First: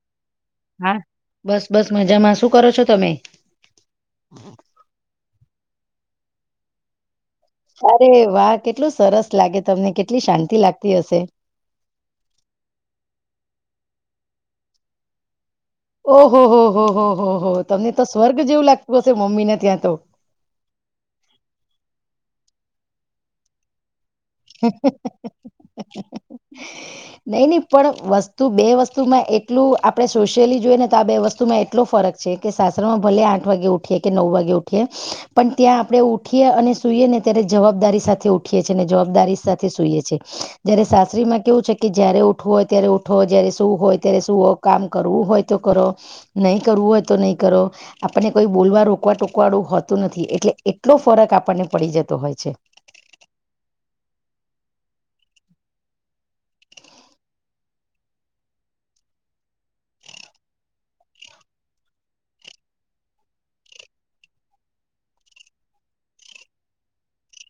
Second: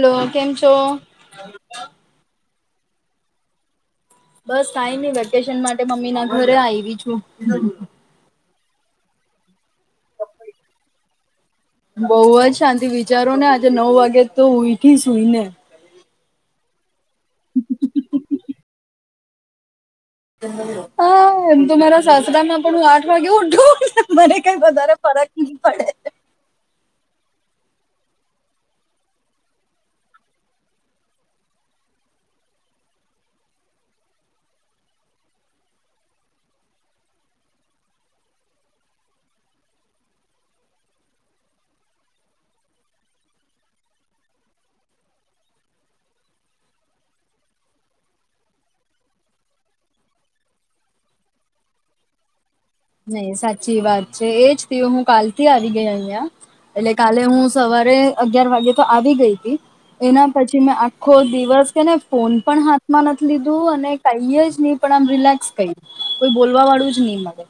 Hello કેમ છો? હા બસ બસ મજામાં. શું કરો છો તમે? બસ કાંઈ નહિ વેકેશન માટે મમ્મીના ઘરે આયવી છું. અરે વાહ! કેટલું સરસ લાગે તમને કેટલી શાંતિ લાગતી હશે? બાઉવાજ શાંતિ વિચારો ને આજે નવ વાગે તો ઉઈઠી સુઈને. ઓહો હો હો હો હો હો હો તમને તો સ્વર્ગ જેવું લાગતું હશે મમ્મી ને ત્યાં તો. હા એમ તો મારા સાસરા માં પણ હું આઠ વાગે ઉઠું [unintelligible] મને કઈ વધારે ફરક ની પડે. [inaudible] નહી નહી પણ વસ્તુ બે વસ્તુમાં એટલું આપડે સોશિયલી જોઈએ ને તો આ બે વસ્તુમાં એટલો ફરક છે કે સાસરામાં ભલે આઠ વાગે ઉઠે કે નવ વાગે ઉઠે પણ ત્યાં આપણે ઉ ઉઠીએ અને સુઈએ ને ત્યારે જવાબદારી સાથે ઉઠીએ છે ને જવાબ દારી સાથે સુઈએ છે જય્યારે સાસરી માં કેવું છે કે જયારે ઉઠવું હોય ત્યારે ઉઠો જ્યારે સૂવું હોય ત્યારે સુવો કામ કરવું હોય તો કરો નહી કરવું હોય તો નહીં કરો. આપણને કોઈ બોલવા રોકવા ટોકવા વાળું હોતું નથી એટલે એટલો ફરક આપણને પડી જતો હોય છે. નહી સાચી વાત છે એજ થી હું કાલ થી આવી ગઈ અહીંયા. એટલે કાલે હું સવારે અગયાર વાગે તો આવી ગઈ તી. એના પછી મેં આખો દિવસ કેને ફોન પણ હાથમાં નથી લીધું અને કૈયાજ ની પણ આમ રિલેક્સ કઈ કોઈ બોલવા વાળું જ ની મળે.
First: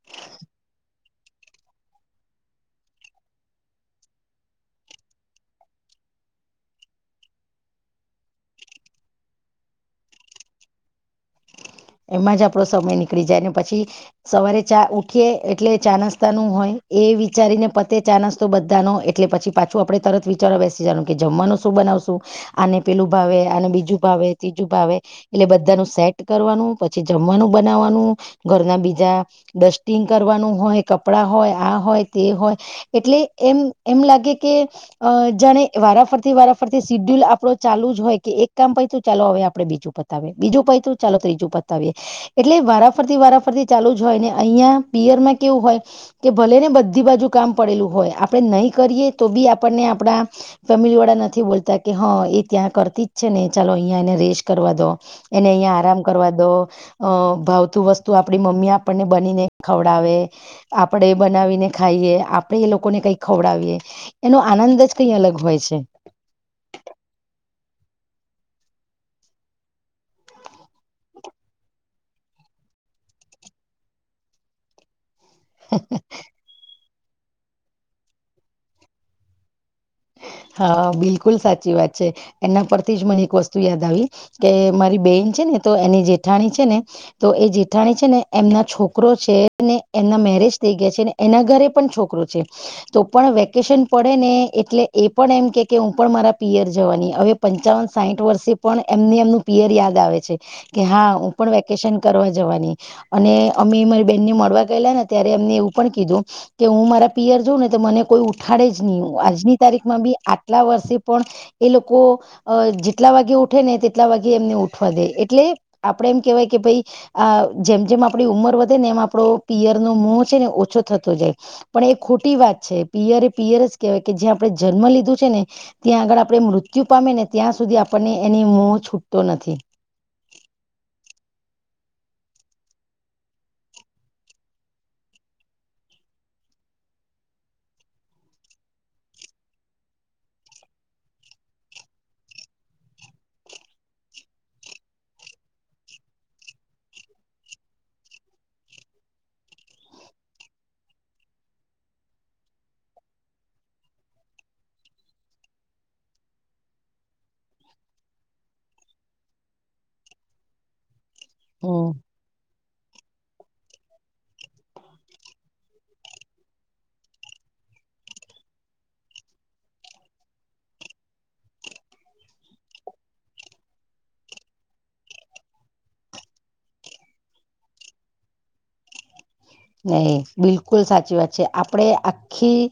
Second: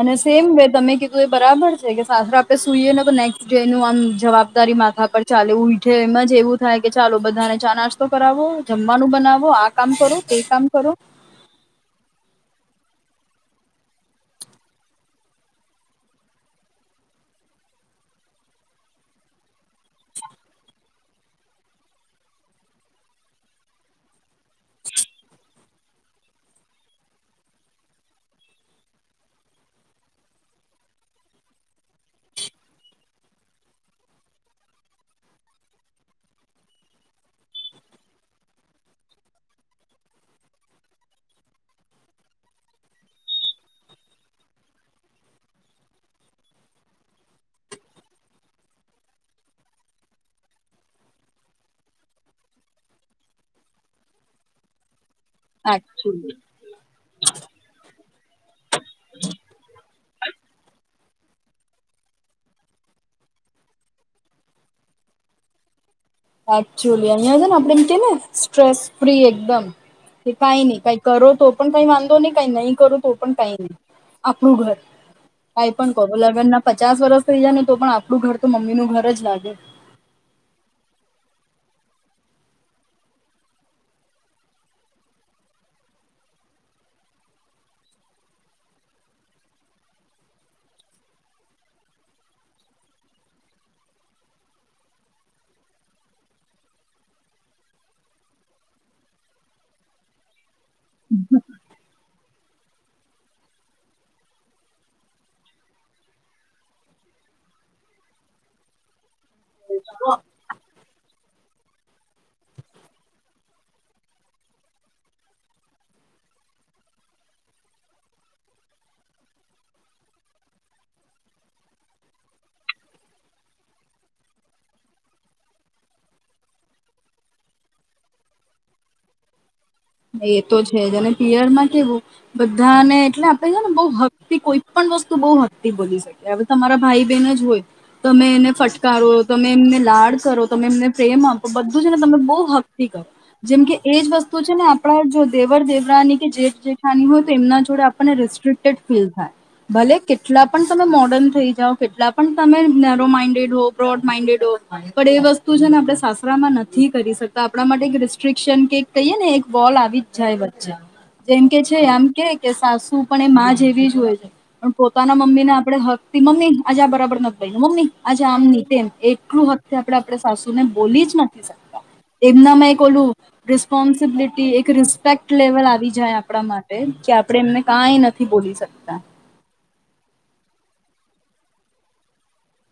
અને સેમ વે તમે કીધું એ બરાબર છે કે [unintelligible] આપણે સુઈએ ને તો નેક્સ્ટ ડે નું આમ જવાબદારી માથા પર ચાલે ઉઠે એમાં જ એવું થાય કે ચાલો બધાને ચા નાસ્તો કરાવો જમવાનું બનાવો આ કામ કરો તે કામ કરો એમાં જ આપડો સમય નીકળી જાય ને પછી સવારે ચા ઉઠીએ એટલે ચા નાસ્તા નું હોય એ વિચારીને પતે ચા નાસ્તો બધા નો એટલે પછી પાછું આપણે તરત વિચારવા બેસી જવાનું કે જમવાનું શું બનાવશું અને પેલું ભાવે અને બીજું ભાવે ત્રીજું ભાવે એટલે બધા નું સેટ કરવાનું પછી જમવાનું બનાવવાનું ઘરના બીજા ડસ્ટિંગ કરવાનું હોય કપડાં હોય આ હોય તે હોય એટલે એમ એમ લાગે કે અ જાણે વારાફરતી વારાફરતી સીડ્યુલ આપડો ચાલુ જ હોય કે એક કામ પાયતું તો ચાલો હવે આપડે બીજું પા પતાવીએ બીજું પાયતુ ચાલો ત્રીજું પા પતાવીએ એટલે વારાફરતી વારાફરતી ચાલુ જ હોય ને અહિયાં પિયરમાં કેવું હોય કે ભલે ને બધી બાજુ કામ પડેલું હોય આપણે નહીં કરીએ તો બી આપણને આપડા ફેમિલી વાળા નથી બોલતા કે હા એ ત્યાં કરતી જ છે ને ચાલો અહિયાં એને [unintelligible] કરવા દો. એને અહીંયા આરામ કરવા દો. અ ભાવતું વસ્તુ આપણી મમ્મી આપણને બનીને ખવડાવે આપડે બનાવીને ખાઈએ આપણેે એ લોકોને કઈ ખવડાવીએ એનો આનંદ જ કઈ અલગ હોય છે. સાચું અહીંયા ને આપડે એમ કહીએ ને સ્ટ્રેસ ફ્રી એકદમ. કઈ નહી કઈ કરો તો પણ કઈ વાંધો નહી કઈ નહી કરો તો પણ કઈ ન આપણું ઘર કઈ પણ કરો લગ્ન ના પચાસ વર્ષ થઈ જાય ને તો પણ આપડું ઘર તો મમ્મી નું ઘર જ લાગે. હા બિલકુલ સાચી વાત છે એના પરથી જ મને એક વસ્તુ યાદ આવી. કે મારી બેન છે ને તો એની જેઠાણી છે ને તો એ જેઠાણી છે ને એમના છોકરો છે ને એમના મેરેજ થઈ ગયા છે ને એના ઘરે પણ છોકરો છે તો પણ વેકેશન પડે ને એટલે એ પણ એમ કે કે હું પણ મારા પિયર જવાની હવે પંચાવન સાહીઠ વર્ષે પણ એમને એમનું પિયર યાદ આવે છે કે હા હું પણ વેકેશન કરવા જવાની. અને અમે મારી બેન ને મળવા ગયેલા ને ત્યારે એમને એવું પણ કીધું કે હું મારા પિયર જાઉં ને તો મને કોઈ ઉઠાડે જ નહી આજ તારીખ માં બી આટલા વર્ષે પણ એ લોકો આ જેટલા વાગે ઉઠે ને તેટલા વાગે એમને ઉઠવા દે એટલે આપડે એમ કેહેવાય કે ભાઈ આ જેમ જેમ આપણી ઉંમર વધે ને એમ આપણો પિયર નો મો છે ને ઓછો થતો જાય. પણ એ ખોટી વાત છે પિયરે એ પિયર જ કેહેવાય કે જ્યાં આપણે જન્મ લીધું છે ને ત્યાં આગળ આપણે મૃત્યુ પામે ને ત્યાં સુધી આપણને એની મો છૂટતો નથી. એ તો છે જને પીયર માં કેવું. બધા ને એટલે આપે છે ને બહુ હક થી કોઈ પણ વસ્તુ બહુ હક થી બોલી શકે. કે આ બધા મારા ભાઈ બહેન જ હોય. તમે એને ફટકારો તમે એમને લાડ કરો તમે એમને પ્રેમ આપો બધું છે ને તમે બહુ હકતિ કરો. જેમ કે એજ વસ્તુ છે આપ. આપણા જો દેવર દેવરાની કે જેઠ જેઠાની હોય તો એમના જોડે આપણને રેસ્ટ્રક્ટેડ ફીલ થાય. ભલે કેટલા પણ તમે મોર્ડર્ન થઇ જાઓ કેટલા પણ તમે નેરો માઇન્ડેડ હો બ્રોડ માઇન્ડેડ હો. પણ એ વસ્તુ છે ને આપડણે સાસરા માં નથી કરી શકતા આપણા માટે એક રેસ્ટ્રિકશન કે કહીએ ને એક બોલ આવી જ જાય વચ્ચે જેમ કે છે હમ આમ કે કે સાસુ પણ એ માં જેવી જ હોય. પણ પોતાના મમ્મી ને આપણેે હક મમ્મી આજે આ બરાબર નથી મમ્મી આજે આમ નહ તેમ એટલું હત તે આપણે આપણે સાસુને બોલી જ નથી શકતા એમના મેં ઓલું રિસ્પોન્સિબિલટી. એક રિસ્પેક્ટ લેવલ આવી જાય આપણા માટે કે આપડે એમને કંઈ નથી બોલી શકતા. નહી બિલકુલ સાચી વાત છે આપડે આખી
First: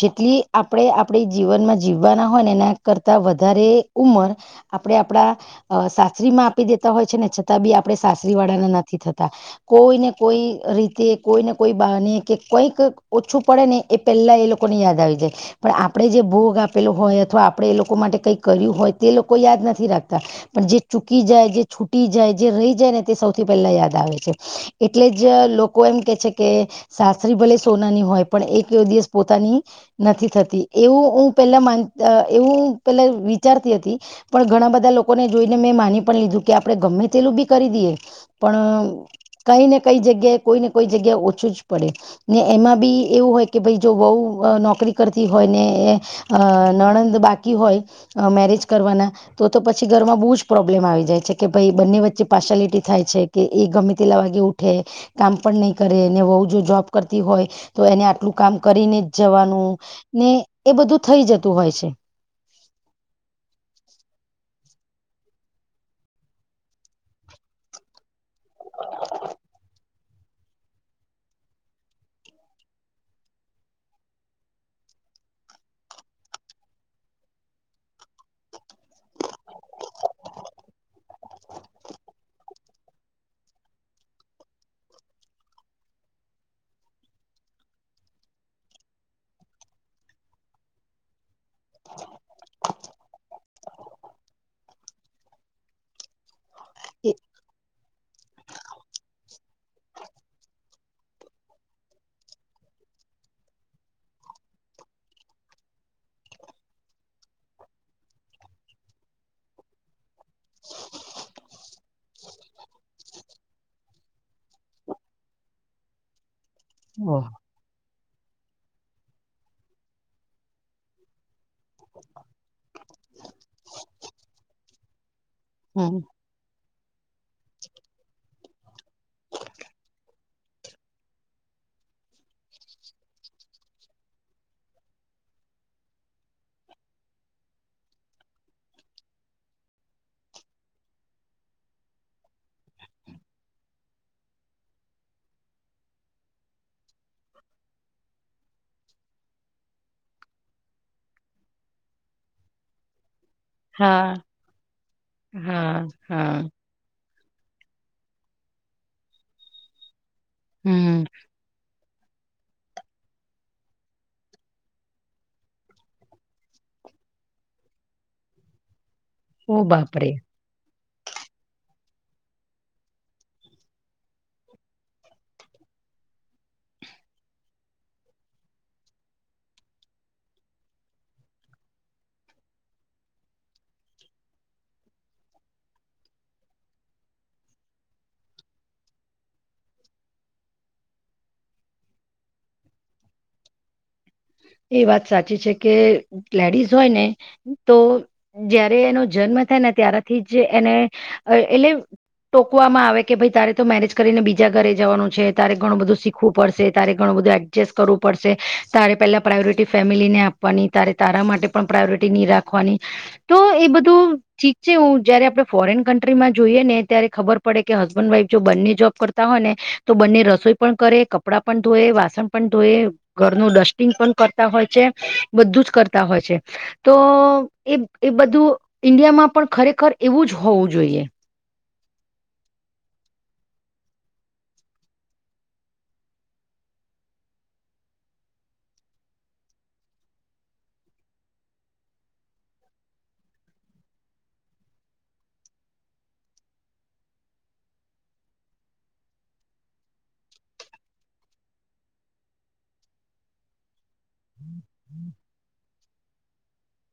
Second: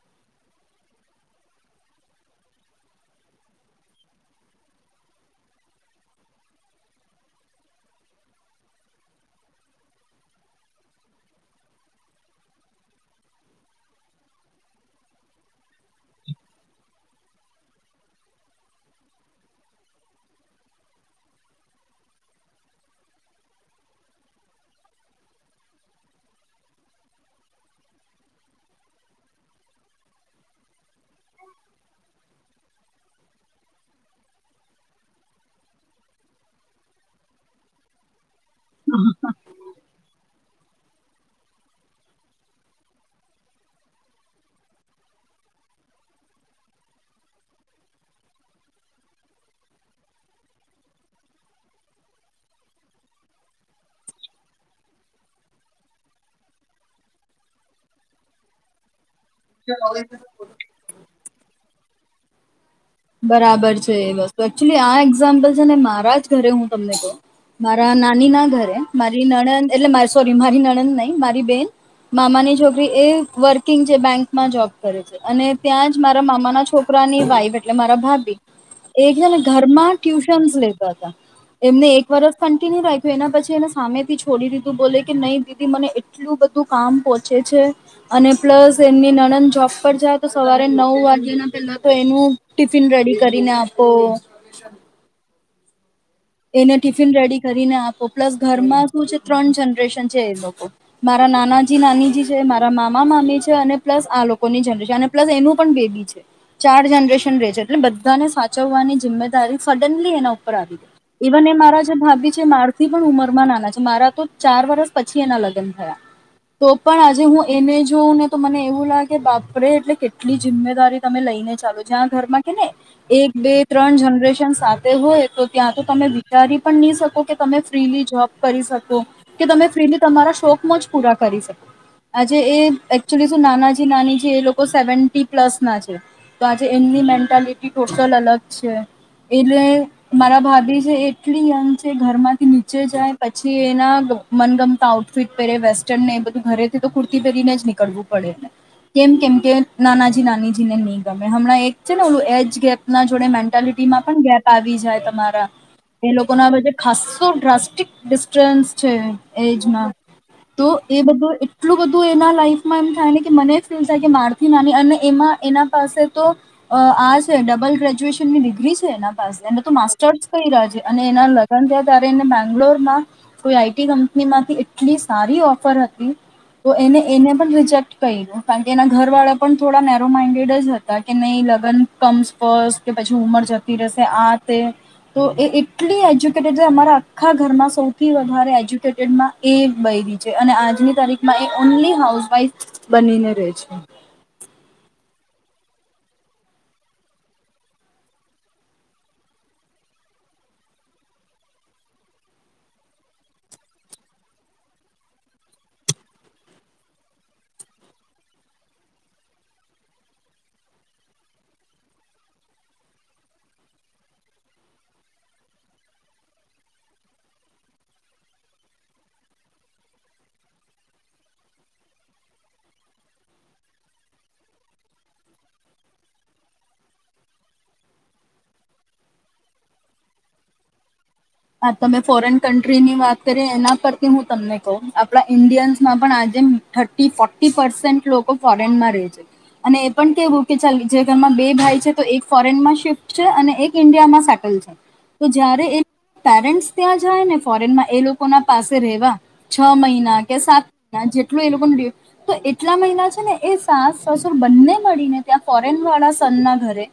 જેટલી આપણે આપણી જીવનમાં જીવવાના હોય ને એના કરતાં વધારે ઉંમર આપણેે આપણા અ સાસરીમાં આપી દેતા હોય છે ને છતાં બી આપે સાસરી વાળાના નથી થતા. કોઈ ને કોઈ રી કે કોઈને કોઈ બાને કે કઈક ઓછું પડે ને એ પહેલા એ લોકોને યાદ આવી જાય. પણ આપણે જે ભોગ આપેલો હોય અથવા આપણે એ લોકો માટે કઈ કર્યું હોય તે લોકો યાદ નથી રાખતા. પણ જે ચૂકી જાય જે છૂટી જાય જે રહી જાય ને તે સૌથી પહેલા યાદ આવે છે એટલે જ લો કો એમ કે છે કે સાસરી ભલે સોનાની હોય પણ એક એવ દિવસ પોતાની નથી થતી એવું હું પેલા માન અ એવું પેલા વિચારતી હતી. પણ ઘણા બધા લોકોને જોઈને મેં માની પણ લીધું કે આપણેે ગમે તેલું બી કરી દઈએ પણ કઈ ને કઈ જગ્યાએ કોઈ ને કોઈ જગ્યા ઓછું જ પડે. ની એમાં બી એવું હોય કે ભાઈ જો બહુ નોકરી કરતી હોય ને એ અ નણંદ બાકી હોય‌ અ મેરેજ કરવાના તો તો પછી ઘરમાં બહુ જ પ્રોબ્લેમ આવી જાય છે કે ભાઈ બંને વચ્ચે પાર્શલિટી થાય છે. કે એ ગમી તેલા વાગે ઉઠે. કામ પણ નહીં કરે ને વહુ જો જોબ કરતી હોય તો એને આટલું કામ કરીને જ. જવાનું ને એ બધું થઇ જતું હોય છે. બરાબર છે એ વસ્તુ એકચુલી આ એક્ઝામ્પલ છે ને મારા જ ઘરે હું તમને કહું. મારા નાની ના ઘરે મારી નણંદ એટલે સોરી મારી નણંદ નઈ મારી બેન મામાની છોકરી એ વર્કિંગ જે બેંકમાં જોબ કરે છે. અને ત્યાં જ મારા મામા ના છોકરાની વાઈફ એટલે મારા ભાભી એક જને ઘરમાં ટ્યુશનસ લેતા હતા એમને એક વર્ષ જ કન્ટિન્યુ રાખ્યું એના પછી એને સામેથી છોડી દીધું બોલે કે નહી દીદી મને એટલું બધું કામ પોહોંચે છે. અને પ્લસ એમની નણંદ જોબ પર જાય તો સવારે નવ વાગ્યા ના પેલા તો એનું ટિફિન રેડી કરીને આપો. એને ટિફિન એ રેડી કરીને આપો પ્લસ ઘરમાં શું છે ત્રણ જનરેશન છે એ લોકો. મારા નાનાજી નાનીજી છે મારા મામા મામી છે અને પ્લસ આ લોકોની જનરેશન અને પ્લસ એનું પણ બેબી છે. ચાર જનરેશન રહે છે એટલે બધાને સાચવવાની જિમ્મેદારી સડનલી એના ઉપર આવી ગઈ. ઇવન એ મારા જે ભાભી છે મારથી પણ ઉંમર માં નાના છે મારા તો ચાર વર્ષ પછી એના લગ્ન થયા. [inaudible] તો પણ આજે ઓહ હું. એને જોવું ને તો મને એવું લાગે બાપરે એટલે કેટલી જિમ્મેદારી તમે લઈ ને ચાલો જ્યાં ઘરમાં કે ને એક બે ત્રણ જનરેશન સાથે હોય તો ત્યાં તો હમ. તમે તારી પણ નહી શકો કે તમે ફ્રીલી જોબ કરી શકો. કે તમે ફ્રીલી તમારા શોક- મોજ પૂરા કરી શકો. આજે એ એકચુલી શું નાના જી નાની જી એ લોકો સેવનટિ પ્લસ ના છે. તો આજે એમની મેન્ટાલિટી ટોટલ અલગ છે. એટલે મારા ભાભી જે એટલી યંગ છે. ઘર માંથી નીચે જાય પછી એના મનગમતા ફિટ પહેરે વેસ્ટર્ન ને એ બધું ઘરેથી તો કુર્તી પહેરીને નીકળવું પડે એને. કેમ કેમ કે નાનાજી નાનીજી ને નહીં ગમે હમણાં એક છે ને ઓલું એજ ગેપ ના જોડે મેન. ખરીદી માં હા પણ ગેપ આવી જાય તમારા. હા એ લોકો હા ના વચ્ચે ખાસ્સું ડ્રાફ્ટિક ડિસ્ટન્સ છે એજમાં. તો એ હમ બધું. એટલું બધું એના લાઈફમાં એમ થાયને કે મને ફીલ થાય કે મારથી નાની અને એમાં એના પાસે તો. અ આ છે ડબલ ગ્રેજ્યુએશન ની ડિગ્રી છે એના પાસે એને ઓ તો બાપરે માસ્ટર્સ થઈ રહ્યા છે. અને એના લગ્ન થયા ત્યારે એને બેંગ્લોર માં. તો ઈ આઈટી કંપની માંથી એટલી સારી ઓફર હતી. તો એને એને પણ રિજેક્ટ કયરો કારણ કે એના ઘર વાળા પણ થોડા નેરો માઇન્ડેડ જ હતા. કે નહી લગ્ન કમસ ફસ્ટ કે પછી ઉમર જતી રહેશે આ તે તો એ એક. કેટલી એજ્યુકેટેડ છે અમારા આખા ઘરમાં સૌથી વધારે એજ્યુકેટેડમાં એ એક બયરી છે અને આજની તારીખ. મા એ ઓનલી હાઉસવાઈફ બનીને રહે છે. એ વાત સાચી છે કે લેડીઝ હોય ને તો. જયારે એનો જન્મ થાય ને ત્યારથી જ એને એટલે. ટોકવામાં આવે કે ભાઈ તારે તો મેરેજ કરીને બીજા ઘરે જવાનું છે તારે ઘણું બધું શીખવું પડશે તારે ઘણું બધું. એડજસ્ટ કરવું પડશે તારે પહેલાં. પ્રાયોરિટી ફેમિલીને આપવાની તારે તારા માટે પણ પ્રાયોરિટી નહીં રાખવાની. તો એ બધું. ઠીક છે હું જયારે આપડે ફોરેન કન્ટ્રીમાં જોઈએ ને ત્યારે ખબર પડે કે હસબન્ડ વાઈફ જો બંને જોબ કર. હોય ને તો બંને રસોઈ પણ કરે કપડાં પણ ધોએ વાસણ પણ ધોએ. ઘરનું ડસ્ટિંગ પણ કરતા હોય છે બધું જ કરતા હોય છે. તો એ એ બધું ઈન્ડિયામાં પણ ખરેખર એવું જ હોવું જોઈએ. આ તમે ફોરેન કન્ટ્રીની વાત કરી એના પરથી હું તમને કઉ આપણા ઈન્ડિયન્સમાં પણ આજે. થર્ટી ફોર્ટી પસેન્ટ લોકો ફોરેનમાં રહે છે. અને એ પણ કેવું કે ચાલ જે ઘરમાં બે ભાઈ છે તો એક ફોરેનમાં શિફ્ટ છે અને એક. ઇન્ડિયામાં સેટલ છે તો જયારે એ. પેરેન્ટ ત્યાં જાય ને ફોરેનમાં એ લોકો ના પાસે રહેેવા. છ મહિના કે સાત મહિના જેટલું એ લોકોનું રેવું તો એટલા મહિના છે ને એ સાસ. સસુર બન્ને મળીને ત્યા ફોરેન વાળા. ઘરે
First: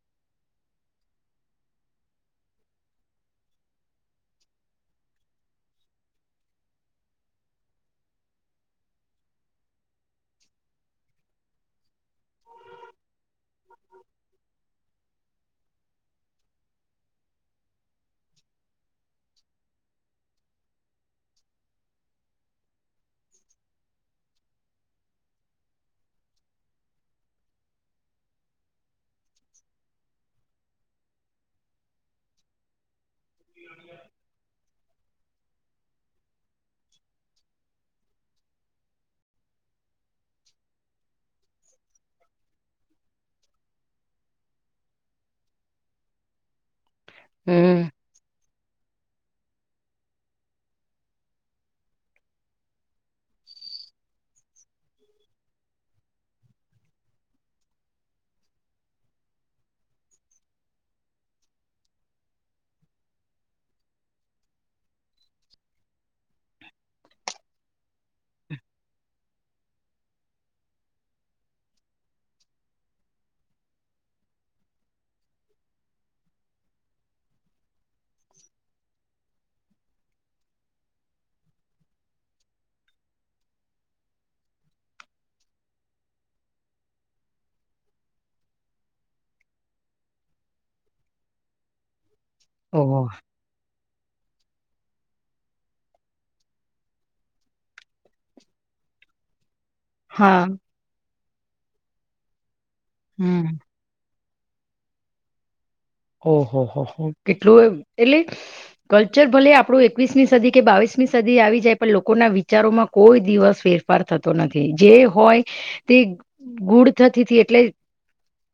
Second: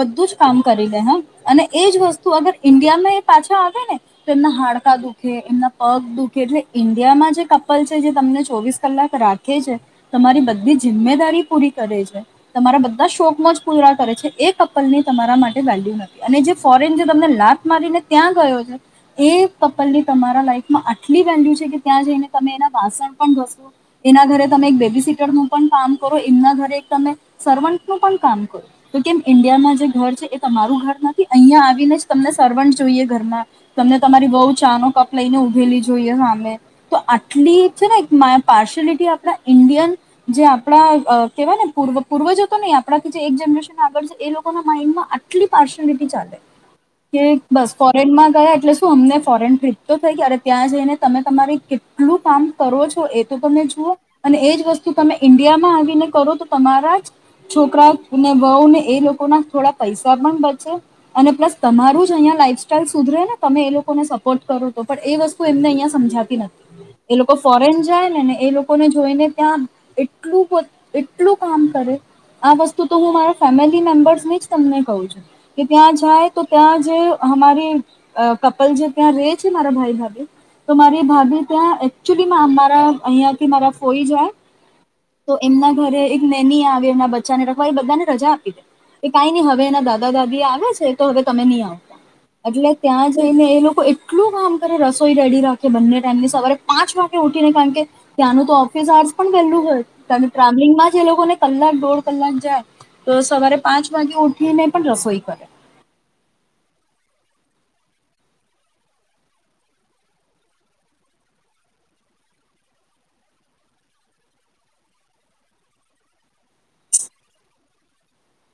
બધું જ કામ કરી લે હ અને એજ વસ્તુ અગર ઇન્ડિયામાં. પાછા આવે ને. એમના હાડકા દુખે એમના પગ દુખે એટલે ઈન્ડિયામાં જે કપલ છે જે તમને ચોવીસ કલાક રાખ. ખે છે તમારી બધી જિમ્મેદારી પૂરી કરે છે. તમારા બધા શોખ માં જ પૂરા કરે છે એ કપલની તમારા માટે વેલ્યુ નથી અને જે. ફોરેન જે તમને લાત મારીને ત્યાં ગયો છે. એ કપલ ની તમારા લાઈફમાં આટલી વેલ્યુ છે કે ત્યાં જઈને તમે એના વાસણ પણ ઘસો. એના ઘરે તમે એક બેબી સીટરનું પણ કામ કરો એમના ઘરે તમે સર્વન્ટનું પણ કામ કરો. તો કેમ ઈન્ડિયામાં જે ઘર છે એ તમારું ઘર નથી અહિયા આવીને જ તમને સર્વન્ટ. જોઈએ ઘરમાં તમને તમારી વહુ ચાનો કપ લઈને ઉભેલી જોઈએ સામે. તો આટલી છે ને પાર્શિયાલિટી આપણા ઇન્ડિયન. જે આપણા કેહેવાય ને પૂ પૂર્વજ તો નહી આપણાથી જે એક જનરેશન આગળ છે એ લોકો ના માઈન્ડમાં. એ પાર્શલિટી ચાલે કે બસ હમ ફોરેનમાં ગયા એટલે. અમને ફોરેન ટ્રીપ તો થઈ ગઈ અરે ત્યાં જઈને તમે તમારી કેટલું કામ કરો છો એ તો તમે જુઓ. અને એજ વસ્તુ તમે ઈન્ડિયામાં આવીને કરો તો તમારા જ. છોકરા ને બહુ ને એ લોકો ના થોડા પૈસા પણ બચે અને પ્લસ તમારું જો અહીંયા લાઈફ સસ્ટાઈલ સુધરે ને તમે એ લોકોને સપોર્ટ કરો તો પણ એ વસ્તુ એમને અહીંયા સમજા તી નથી એ લોકો ફોરેન જાય ને ને એ લોકોને જોઈને ત્યાં એટલું એટલું કામ કરે આ વસ્તુ તો હું મારા ફેમિલી મેમ્બર્સની જ તમને કહું છું કે ત્યાં જાય તો ત્યાં જે અમારી કપલ જે ત્યાં રેય છે મારા ભાઈ ભાભી તો મારી ભાભી ત્યાં એકચુલી મારા અહિયાંથી મારા ફોઈ જાય તો એમના ઘરે એક નેની આવી એમના બચ્ચાને [unintelligible] એ બચ્ચાને રજા આપી એ કાઈ નઈ હવે એના દાદા દાદી આવે છે તો હવે તમે ની આવો એટલે ઓહ ત્યાં જઈને એ લોકો એ ટલું કામ કરે રસોઈ રેડી રાખે બંને ટાઈમની સવારે પાંચ વાગે ઉઠીને કારણ કે ત્યાંનું તો ઓફિસ આર્જ પણ વેલું હોય તમે હા ટ્રાવેલિંગમાં જે લોકોને કલાક દોઢ કલાક જાય તો હમ સવારે પાંચ વાગે ઉ ઠી ને પણ રસોઈ કરે ઓહો હો હો કેટલું એટલે કલ્ચર ભલે આપડુ એકવીસમી સદી કે બાવીસમી સદી આવી જાય પણ લોકોના વિચારોમાં કોઈ દિવસ ફેર પર થતો નથી જે હોય તે ગુડ થતી એટલે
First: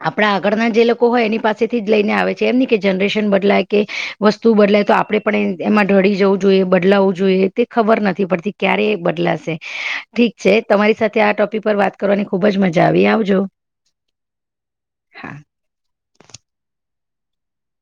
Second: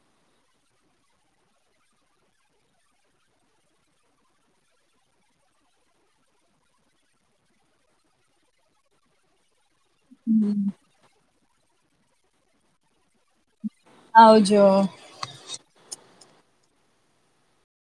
આપડા આગળના જે લોકો હોય એની પાસેથી જ જઈને આવે જેમ ની કે જનરેશન બદલાય કે વસ્તુ બદલાય તો આપડે પણ એમાં ઢળી જવું જોઈએ બદલાવવું જોઈએ તી ખબર નથી પડતી ક્યારે બદલાશે ઠીક છે તમારી સાથે આ ટોપિક પર વાત કરવાની ખુબ જ મજા આવી આવજો આવજો હા